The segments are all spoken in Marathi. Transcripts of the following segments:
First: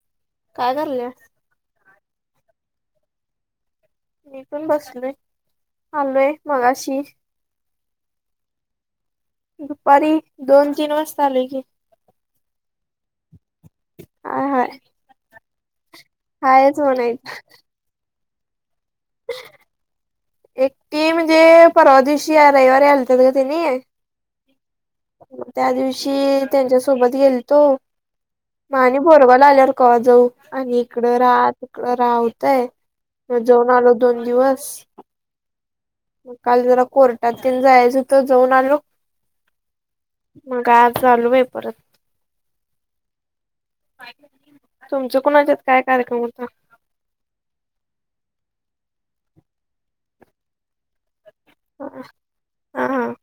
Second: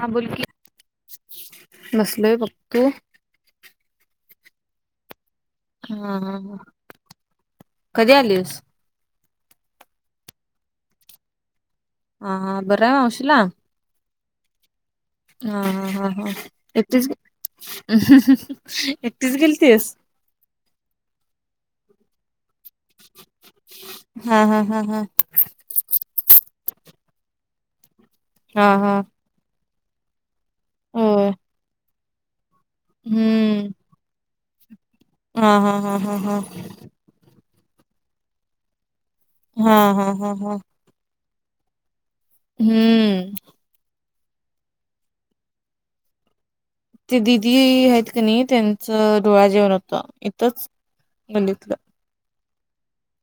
हां, बोल की. काय करल्या नसले बघतू मथून बसलय हा कधी आलीस दुपारी दोन तीन वाज चालेय की हाा बरं मवशिला ह हा हा हा हा एकटीच म्हणायचं एकटीच गेल तस एकटी म्हजे परवा दिवशी या रविवारी हलतात का तनी हा हा हा हा त्या दिवशी त्यांच्या सोबत गेल तो हा मा हा आणि भोरग ला आल्यावर क जाऊ आणि इकडं होय. राह त इकडं राहतय हम्म जाऊन आलो दोन दिवस हा हा हा मग हा काल जरा कोर्टात जायचं तर जाऊन आलो हा हा हा हा मग काय आज चालू आहे परत हम्म हम्म तुमच कुणाच्यात काय कार्यक्रम होता ते दिदी आहेत का नाही त्यांचं डोळा जेवण होतं इथच गल्लीतलं ह हां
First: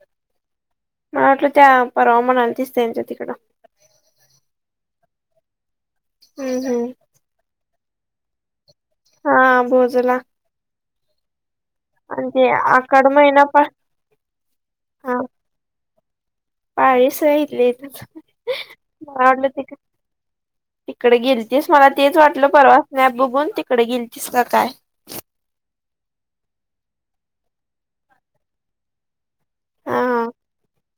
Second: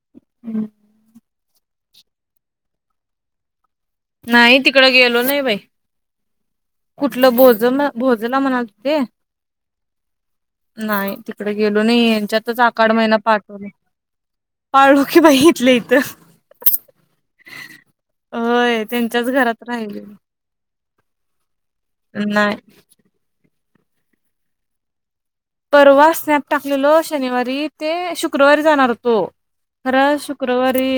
मला वाटलं ते परावा म्हणालतीस त्यांच्या इकड नाही तिकडं गेलो नाही बाई हम् हम् कुठलं भोज भोजला म्हणाल्ती ते हा भोजला नाही तिकडे गेलो नाही आणि ते यांच्यातच आखड आकाड महिना पा पाठवला पाळू की हा बाई इथल्या इथं पाळीस राहिितले इथल्या इथंच होय त्यांच्याच मला वाटलं घरात तिक राहिले तिकडे गेल तेस मला तेच वाटलं नाही परवा नाही बघून तिकडे गेल तीस का काय परवा स्नॅप टाकलेल शनिवारी ते शुक्रवारी जाणार तो हा खरं हा शुक्रवारी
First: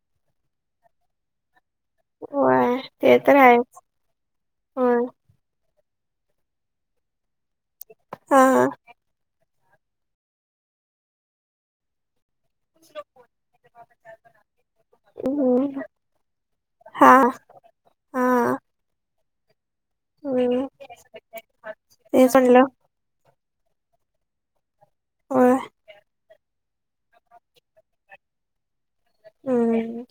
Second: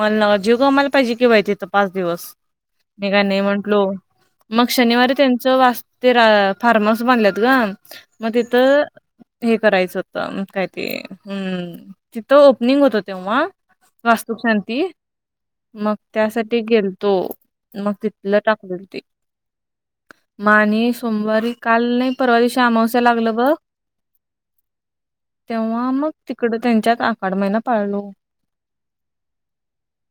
मन्ह जीव गमायला पाहिजे कि बाई तिथं पाच दिवस होय मी ते काय तर नाही आहेच म्हंटलो मग होय शनिवारी त्यांच वास्त्या फार्म हाऊस बनल्यात ग मग हा हा तिथं हे करायचं होतं काय ते हम्म तिथं ओपनिंग होतं तेव्हा वास्तुशांती हम्म मग त्यासाठी हा गेलतो मग तिथलं हा टाकलेल ते हम्म माने सोमवारी काल नाही तेच परवा दिवशी म्हणलं अमावश्या लागलं बघ होय तेव्हा मग तिकड त्यांच्या आखड महिना पाळलो हम्म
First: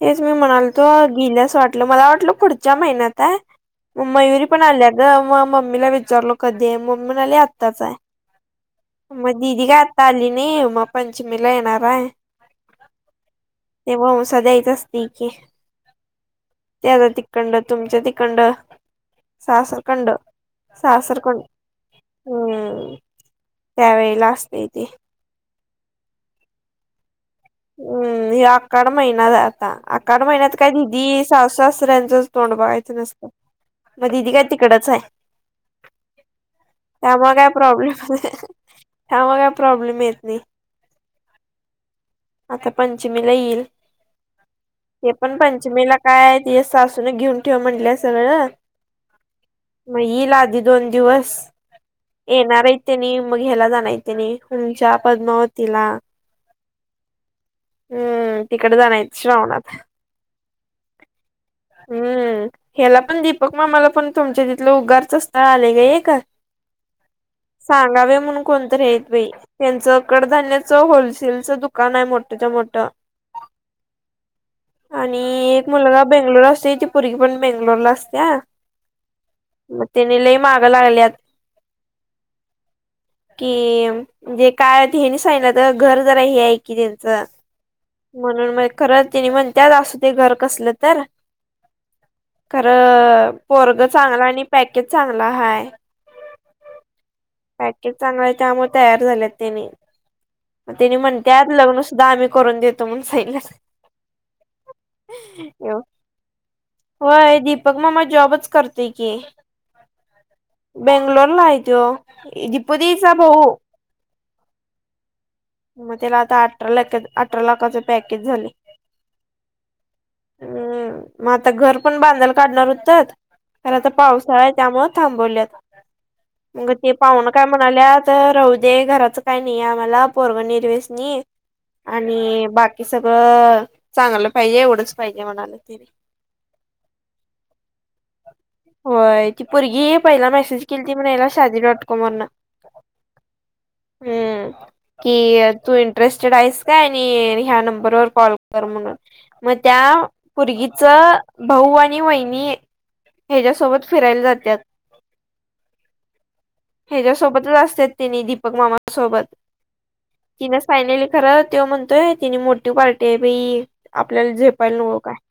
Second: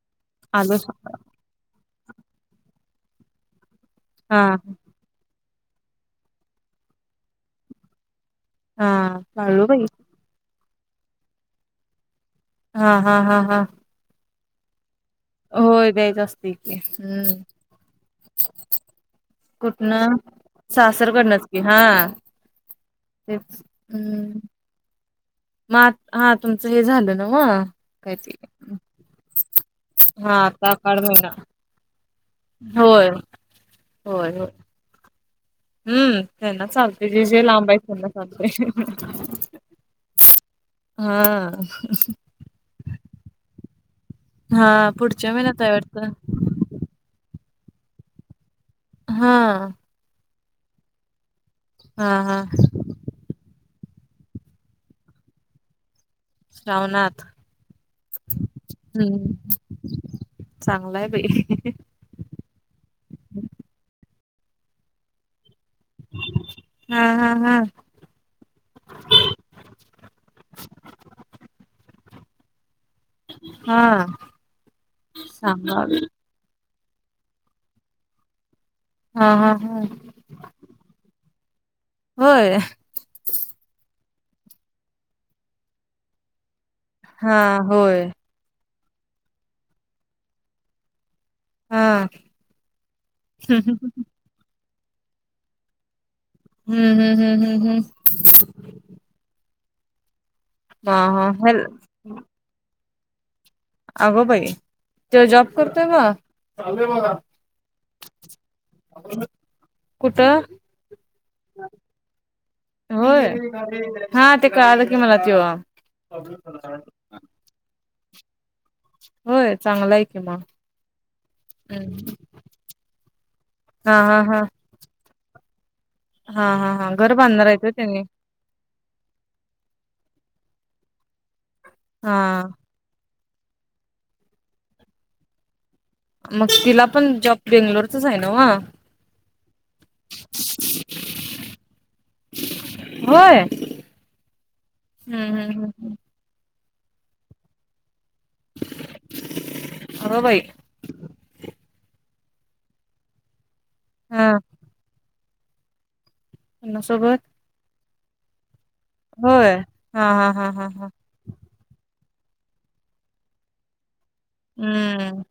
तेच मी म्हणाल आलो तो सकाळ गेल्यास वाटलं मला वाटलं पुढच्या महिन्यात आहे मयुरी हा पण आल्या ग मग मम्मीला विचारलो कधी मम्मी म्हणाआले आत्ताच आहे हा मग पाळलो दिदी काय बाई आता आली नाही मग पंचमीला येणार आहे हा हा हा हा ते ववसा द्यायचं असं - ठीक आहे होय द्यायच असतय की ते आता हम्म तिकडणं तुमच्या तिकडणं. कुठनं सासरकडणं. सासर, सासरकडनच की हा हम्म तेच त्यावेेळेला हम्म असतंय ते. मग हा तुमचं हे झालं नाव्ह हम्म ह अकड महिना्यात आता अकाड हा महिन्यात आता काय आखाड दिदी महिना सासासऱ्यांचं तोंड बघायचं होय नसत मग होय दिीदी काय होय तिकडच आहे हम्म त्यांना चालते जे त्यामुळे जे काय लांब आहे त्यांना प्रॉब्लेम त्यामुळे काय चालतेय प्रॉब्लेम येत नाही हा आता पंचमीला येईल हा हे पुढच्या पण महिन्यात आहे पंचमीला वाटतं काय ते सासून घेऊन ठेव म्हणलं सगळं हा मग येईल आधी दोन दिवस हा हा येणार आहे त्यांनी मग घ्यायला जाण त्यानी तंच्या पद्मावतीला श्रवनाथ हम्म तिकडे जानारये श्रावणात चांगल आहे बाई. हम् ह्याला पण दीपक मामाला पण तुमच्या तिथलं उगारच स्थळ आलाय की. वेळ आहे का हा हा हा सांगा बाई म्हणून कोणतरीं आहे त्यांचं कडधान्याच होलसेलचं दुकान आहे मोठ्याच्या मोठं. हा आणि एक सांगा मुलगा आलो. बेंगलोर असतोय ती पोरगी पण बेंगलोरला असत्या, हा हा हा मगं तेनी लय माग माग लागल्यात. होय. कि म्हणजे काय हेनीं सांगितलेलं घर जरा हे आहे कि त्यांच हा होय म्हणून मगं खर त्यांनी म्हणत्यात असूदे घर कसलं तर. हा खरं पोरग चांगला आणि पॅकेज चांगला हाय. हम्म हम हम्म हम् हम्म चांगल्या त्यामूळ तयार झालेत त्यानी, हा त्यानी हा म्हणत्यात हॅल लग्न सुद्धा आम्ही करून देतो. तुून सांन आगं बाई. तो जॉब करतोय गं. होय दीपक मामा जॉबच करतोय की कुठ? बेंगलोरला आहे तो दिपू दी चा होय भाऊ. हा ते कळालं की मला त्यो मग त्याला आता अठरा लाख अठरा लाखाच पॅकेज झाले. होय चांगला आहे. कि मग हम्म मगं आता घर पण हम्म. बांधायला काढणार होतात खर आता हा हा हा पावसाळा आहे त्यामुळे. थांबवल्यात हा हा मगं हा ते घर पाहुण काय बांधणार आहेत होय त्यांनी म्हणाल्यात राह दे घराच काय नाही आम्हाला पोराग निरव्यसनी हा आणि बाकी की सगळं चांगलं पाहिजे एवढंच पाहिजे म्हणाले ते. मग तिला पण जॉब बेंगलोरचच आहे नव्ह. होय ती पुरगी पहिला मेसेज केली ती म्हण याला शादी डॉट कॉम वरन. होय हम्म! हम्म कि हम्म तू हम्म इंटरेस्ट स्टेड आहेस का आणि ह्या नंबरवर कॉल कर म्हणून. मग त्या अगं बाई पुरगीच भाऊ आणि वहिनी हेच्यासोबत फिरायला हा जात्यात. लग्नासोबत हच्यासोबतच असत्यात तिने दीपक मामा सोबत होय हा हा हा तिन हा हा सांगितल. खर तो म्हणतोय तिने मोठी पार्टी आहे बाई आपल्याला झेपायला नको काय. हम्म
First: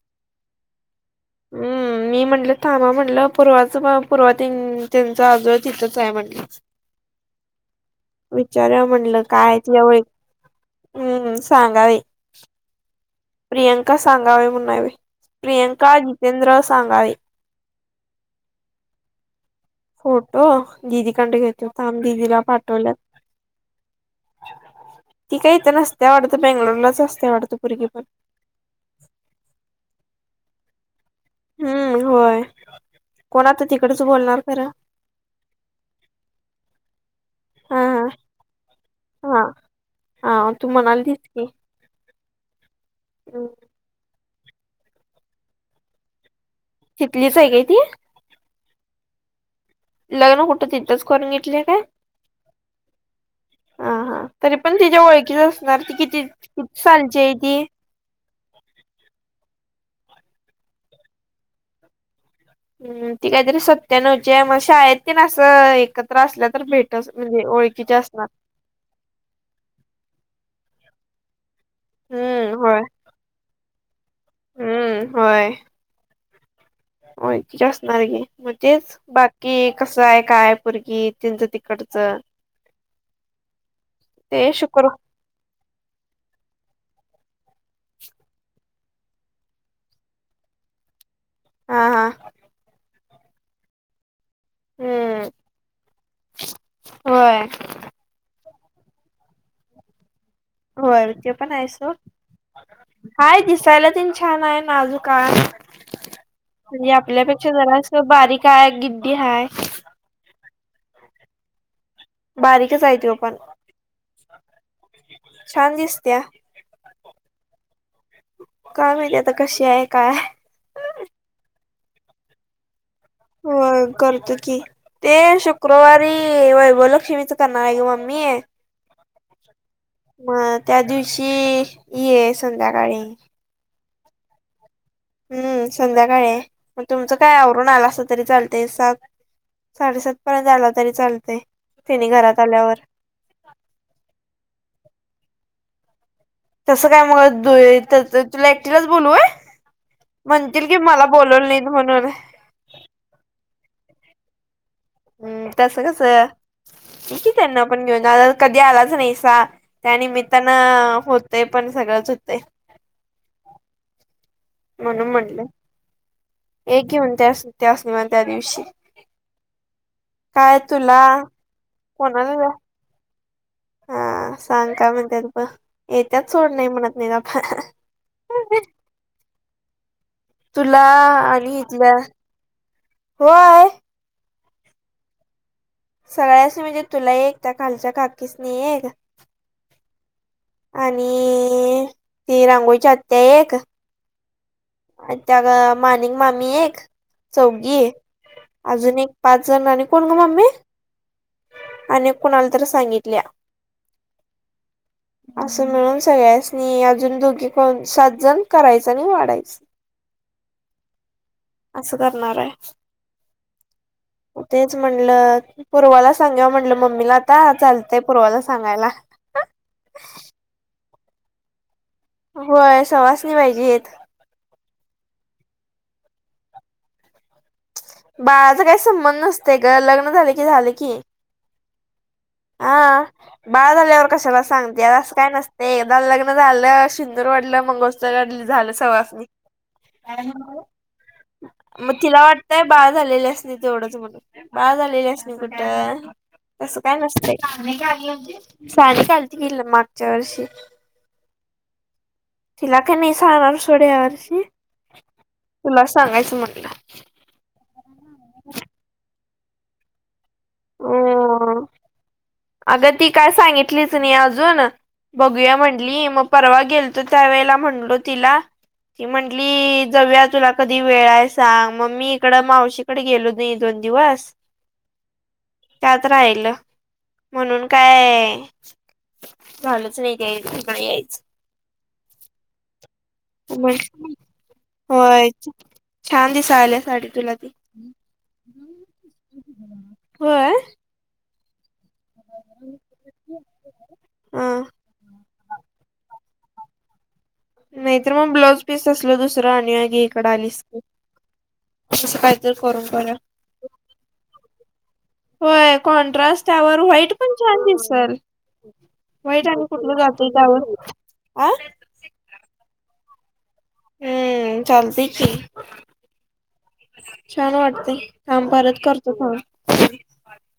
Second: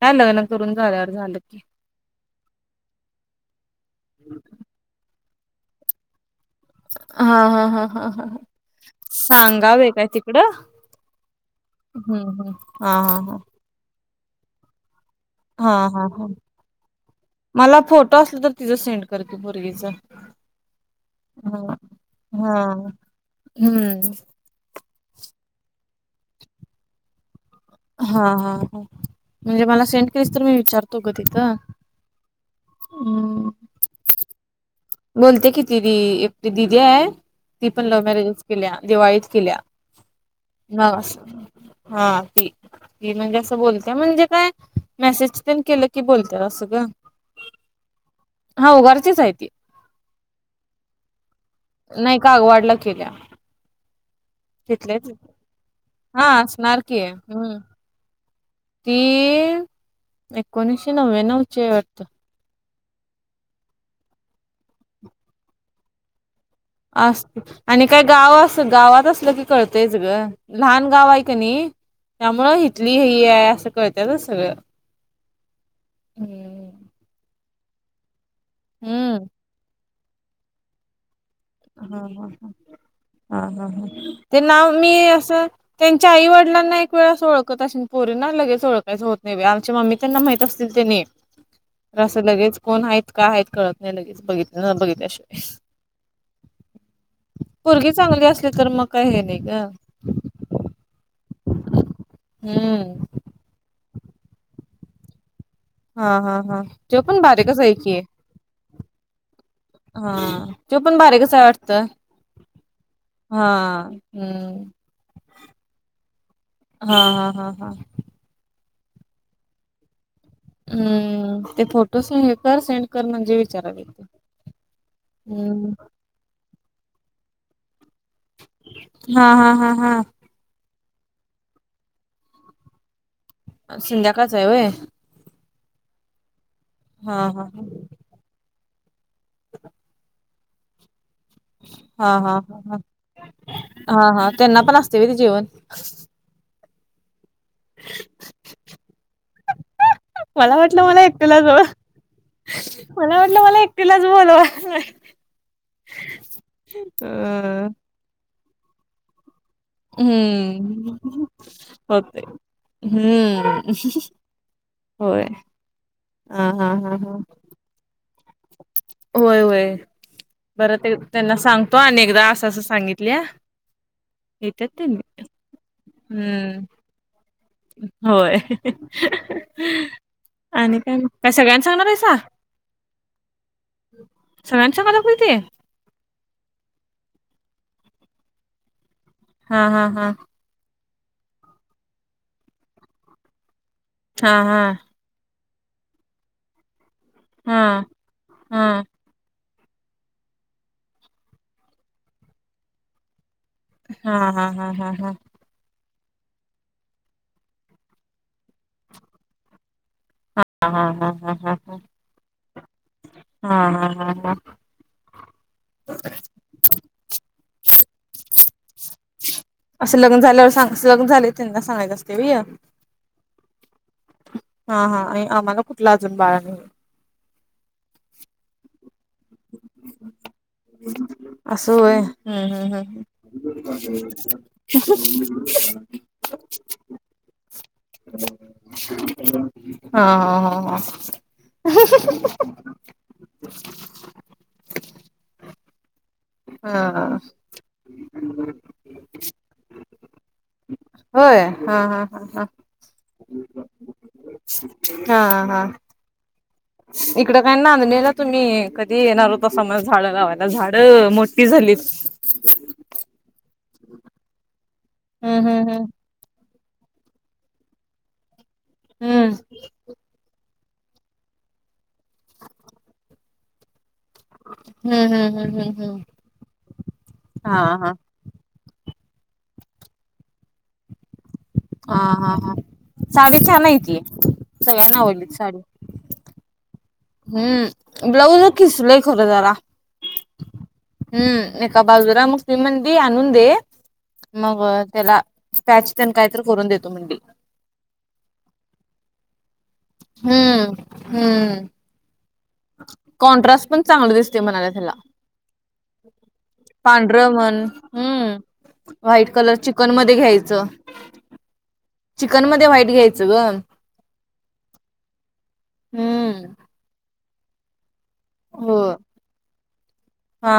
काय लग्न करून झाल्यावर झालं की हम्! मी म्हंटलं थांबा म्हटलं पूर्वाच पूर्व दादू आहें तिथंच आहे म्हणली. हा हा हा हा हा विचारुया म्हणलं काय तुझ्या सांगावे ओळ काय तिकडं हम्म हम्म, सांघावे. हम्म हम्म हा हा हा. प्रियांका सांघावे म्हणून आहे बाई हा हा प्रियांका हा हा जितेंद्र सांघावे. मला फोटो असल तर तिझं सेंड. कर त्या पुरगीच फोटो दिदीकडे घेतला हम्म थांब दिदीला हा. पाठवल्यात. हम्म. ती काय इथं नसत्या वाढत बेंगलोरलाच असत्या पुरगी पण. हा हा म्हणजे मला सेंड केलीस तर मी विचारतो. रतो गं तिथं हम्. तिकडेच बोलणार खंर. बोलते किती दि एकटी दिदी हाय. ती हा पण लव्ह हा मॅरेजेस केल्या दिवाळीत हा केल्या. हा तु मग मनालतिस असं की. हा ती ती म्हणजे हम्म. असं बोलत्या म्हणजे काय. मेसेज तेनं केलं की बोलत असं गं. तितलीच आहे काय ती. ह उगारचीच हाय ति. लग्न कुठं तिथंच करून घेतल्या काय. नाही कागवाडला केल्या. हा हा तरी पण तिच्या तिथलेच ओळखीच असणार ती किती हा किती असणार की सालची आहे हम्म ती. ती एकोणीशे नव्या्नवची हाय वाडत. हं ती काहीतरी सत्यानवची मग शाळेत तेन असं एकत. त्रासल्या तर भेटच अस म्हणजे आणि ओळखीच्या काय असनार. गाव अस गावात असलं की कळतयच ग लहान गाव आहे कनिय त्यामूळ हम्म होय हितली हाय. हि आहे असं कळत्यात सगळं. हम्म होय. हम्म ओळखीचे असणार कि म्हणजेच हम्म बाकी कसं आहे काय पोरगी त्यांचं ते. ह ह ह हा ह ह ते नाव मी असं. त्यांच्या आई वडलांना एक वेळा असं ओळखत असेन पोरींना लगेच ओळखयचं होत नाही बाई आमच्या मम्मी. त्यांना माहित असतील त्यानि. हा तर हा असं लगेच कोण हायेत काय हायेत कळत नाही लगेच बघितल हम्म बघितल्याशिवाय. होय. पोरगी चांगली असली तर मग काय हे नाही ग. होय ते पण आहे सोड हम्म हाय दिसायला तेन छान आहे नाजूक काय. हा हा हा म्हणजे त्यो पण आपल्यापेक्षा बारीकच आहे की जरासं बारीक हाय गिडडी हाय. हा त्यो पण बारीकच आहे वाटत बारीकच आहे त्यो पण हा हम्म. छान दिसत्या. हा हा हा हा. काय माहिति आता कशी आहे काय. हम्म ते फोटो हे कर सेंड. कर म्हणजे हो विचारायला येतंय करतो की ते हम्म शुक्रवारी वैभवलक्ष्मीच करणार आहे ग मम्मी. हा हा हा हा. म त्या दिवशी ये संध्याकाळी. संध्याकाळच आहे वय. हम्म संध्याकाळी हाय मग हा तुमचं काय हा आवरून आलासा तरी चालतय सात. साडेसात पर्यंत आला तरी चालतेय. हा हा ह ह हा हा त्यांना पण असतय होय ते जेवण. तसं काय मग. त तुला एकटीलाच बोलूय होय मला म्हणतील की वाटलं मला एकटीलाच बोलवल नाहीत म्हणून. मला वाटलं मला एकटीलाच बोलवाय् लाय. हम् तस कस इकी त्यांना अ पण घेऊन कधी आलाच नाहीसा. त्यानिमित्तानं हम्म होतय पण सगळंच होते होतय. हम्म. म्हणून होय म्हणल. हा हा एक हा घेऊन हा त्यास त्यास निमा त्या दिवशी. होय होय. काय बरं तुला त्यांना सांगतो आणि एकदा कोणाला असं असं सांगितल्या. हा येत्यात सांग काय त्यांनी म्हणतेय प. येत्यात सोड हम्म नाही म्हणत नाही. होय. आणि तुला काय मग काय आणि सगळ्यांना सांगणार इथल्या आहेसा होय. सरनच्याांगदा खते सगळ्यासनी म्हणजे तुला एक त्या खालच्या काकीसनी एक. हा हा हा. आणि ती रांगोळीच्या आत्या एक. हा हा. त्या मानिक मामी एक हा चौघी. हा अजून एक पाच जण आणि कोण ग मम्मी. आणि एक कोणाला तर सांगितल्या. हा हा हा हा हा असं मिळून सगळ्यांसनी अजून दोघे कोण सात जण करायच आणि वाढायचं हा हा हा हा हा असं करणार आहे हा हा हा ह तेच म्हणलं पूर्वाला सांगाव म्हंटलं मम्मीला आता चालतेय पूर्वाला सांगायला असं लग्न झाल्यावर सां लग्न झाले त्यांना सांगायचं असतं होय सवासणी पाहिजेत् हा हा आणि आम्हाला कुठला अजून बाळा नाही बाळाचा काही संबंध नसते ग लग्न झाल की झाले की अस होय हम्म हम्म हा हम्म बाळ झाल्यावर कशाला सांगत्यास् असं काय नसते एकदा लग्न झालं श सिन्दुर् वडलं मंगळसूत्र घातलं झालं सवासणी हा हा हा हा का बाळ झालेलेल्यास्नि तेवढंच वाटल् म्हणून बाळ झालेलंच नाही कुठं हा सानिका आली नव्हती. सानिका आली ती कि मागच्या वर्षी होय हा हा हां हा तिला काय नाही सांगणार सोड या वर्षी हा हा तुला सांगायचं म्हटलं इकडं काय नांदणीला तुम्ही कधी येणार होता सा म्हण झाड लावायला झाड मोठी अ झालीत् अगं ती काय सांगितलीच नाही अजून हम्म बघूया हम्म म्हंटली मग परवा गेलतो त्या वेळेला म्हणलो तिला ती हम्म म्हटली जाऊया तुला कधी वेळ आहे सांग मग मी इकड मावशीकडे गेलो नाही दोन दिवस ह्म्म हम्म ह्म्म ह्म्म त्यात राहिल म्हणून हा काय झालच नाही काय् इकडे यायचं हा हा हा साडी छान आहे ती सगळ्यांना आवडली होय साडी छान दिसाल्या साडी तुला ती हम्म ब्लाऊज खिस्लय् खर जरा होय हम्म एका बाजूला मग ती म्हणाली आणून दे ह मग त्याला पॅच तेंन काय तर करून देतो मंडी नाही तर मग ब्लाऊज पीस असल दुसरं आणि आगी इकड आलीस हम्म की हम्म तं काहीतरी कर कॉन्ट्रास्ट पण चांगल दिसतय म्हणाल्यात ह्याला होय कॉन्ट्रास्ट त्यावर व्हाईट पण छान म्हण दिसल हम्म व्हाईट भैर कलर आणि चिकन कुठन् मध्ये जातो घ्यायचं त्यावर अ चिकन मध्ये व्हाईट घ्यायचं ग हम्म चालतय् की हम्म छान वाटतय् थांब हो परत करतो कॉल. हा.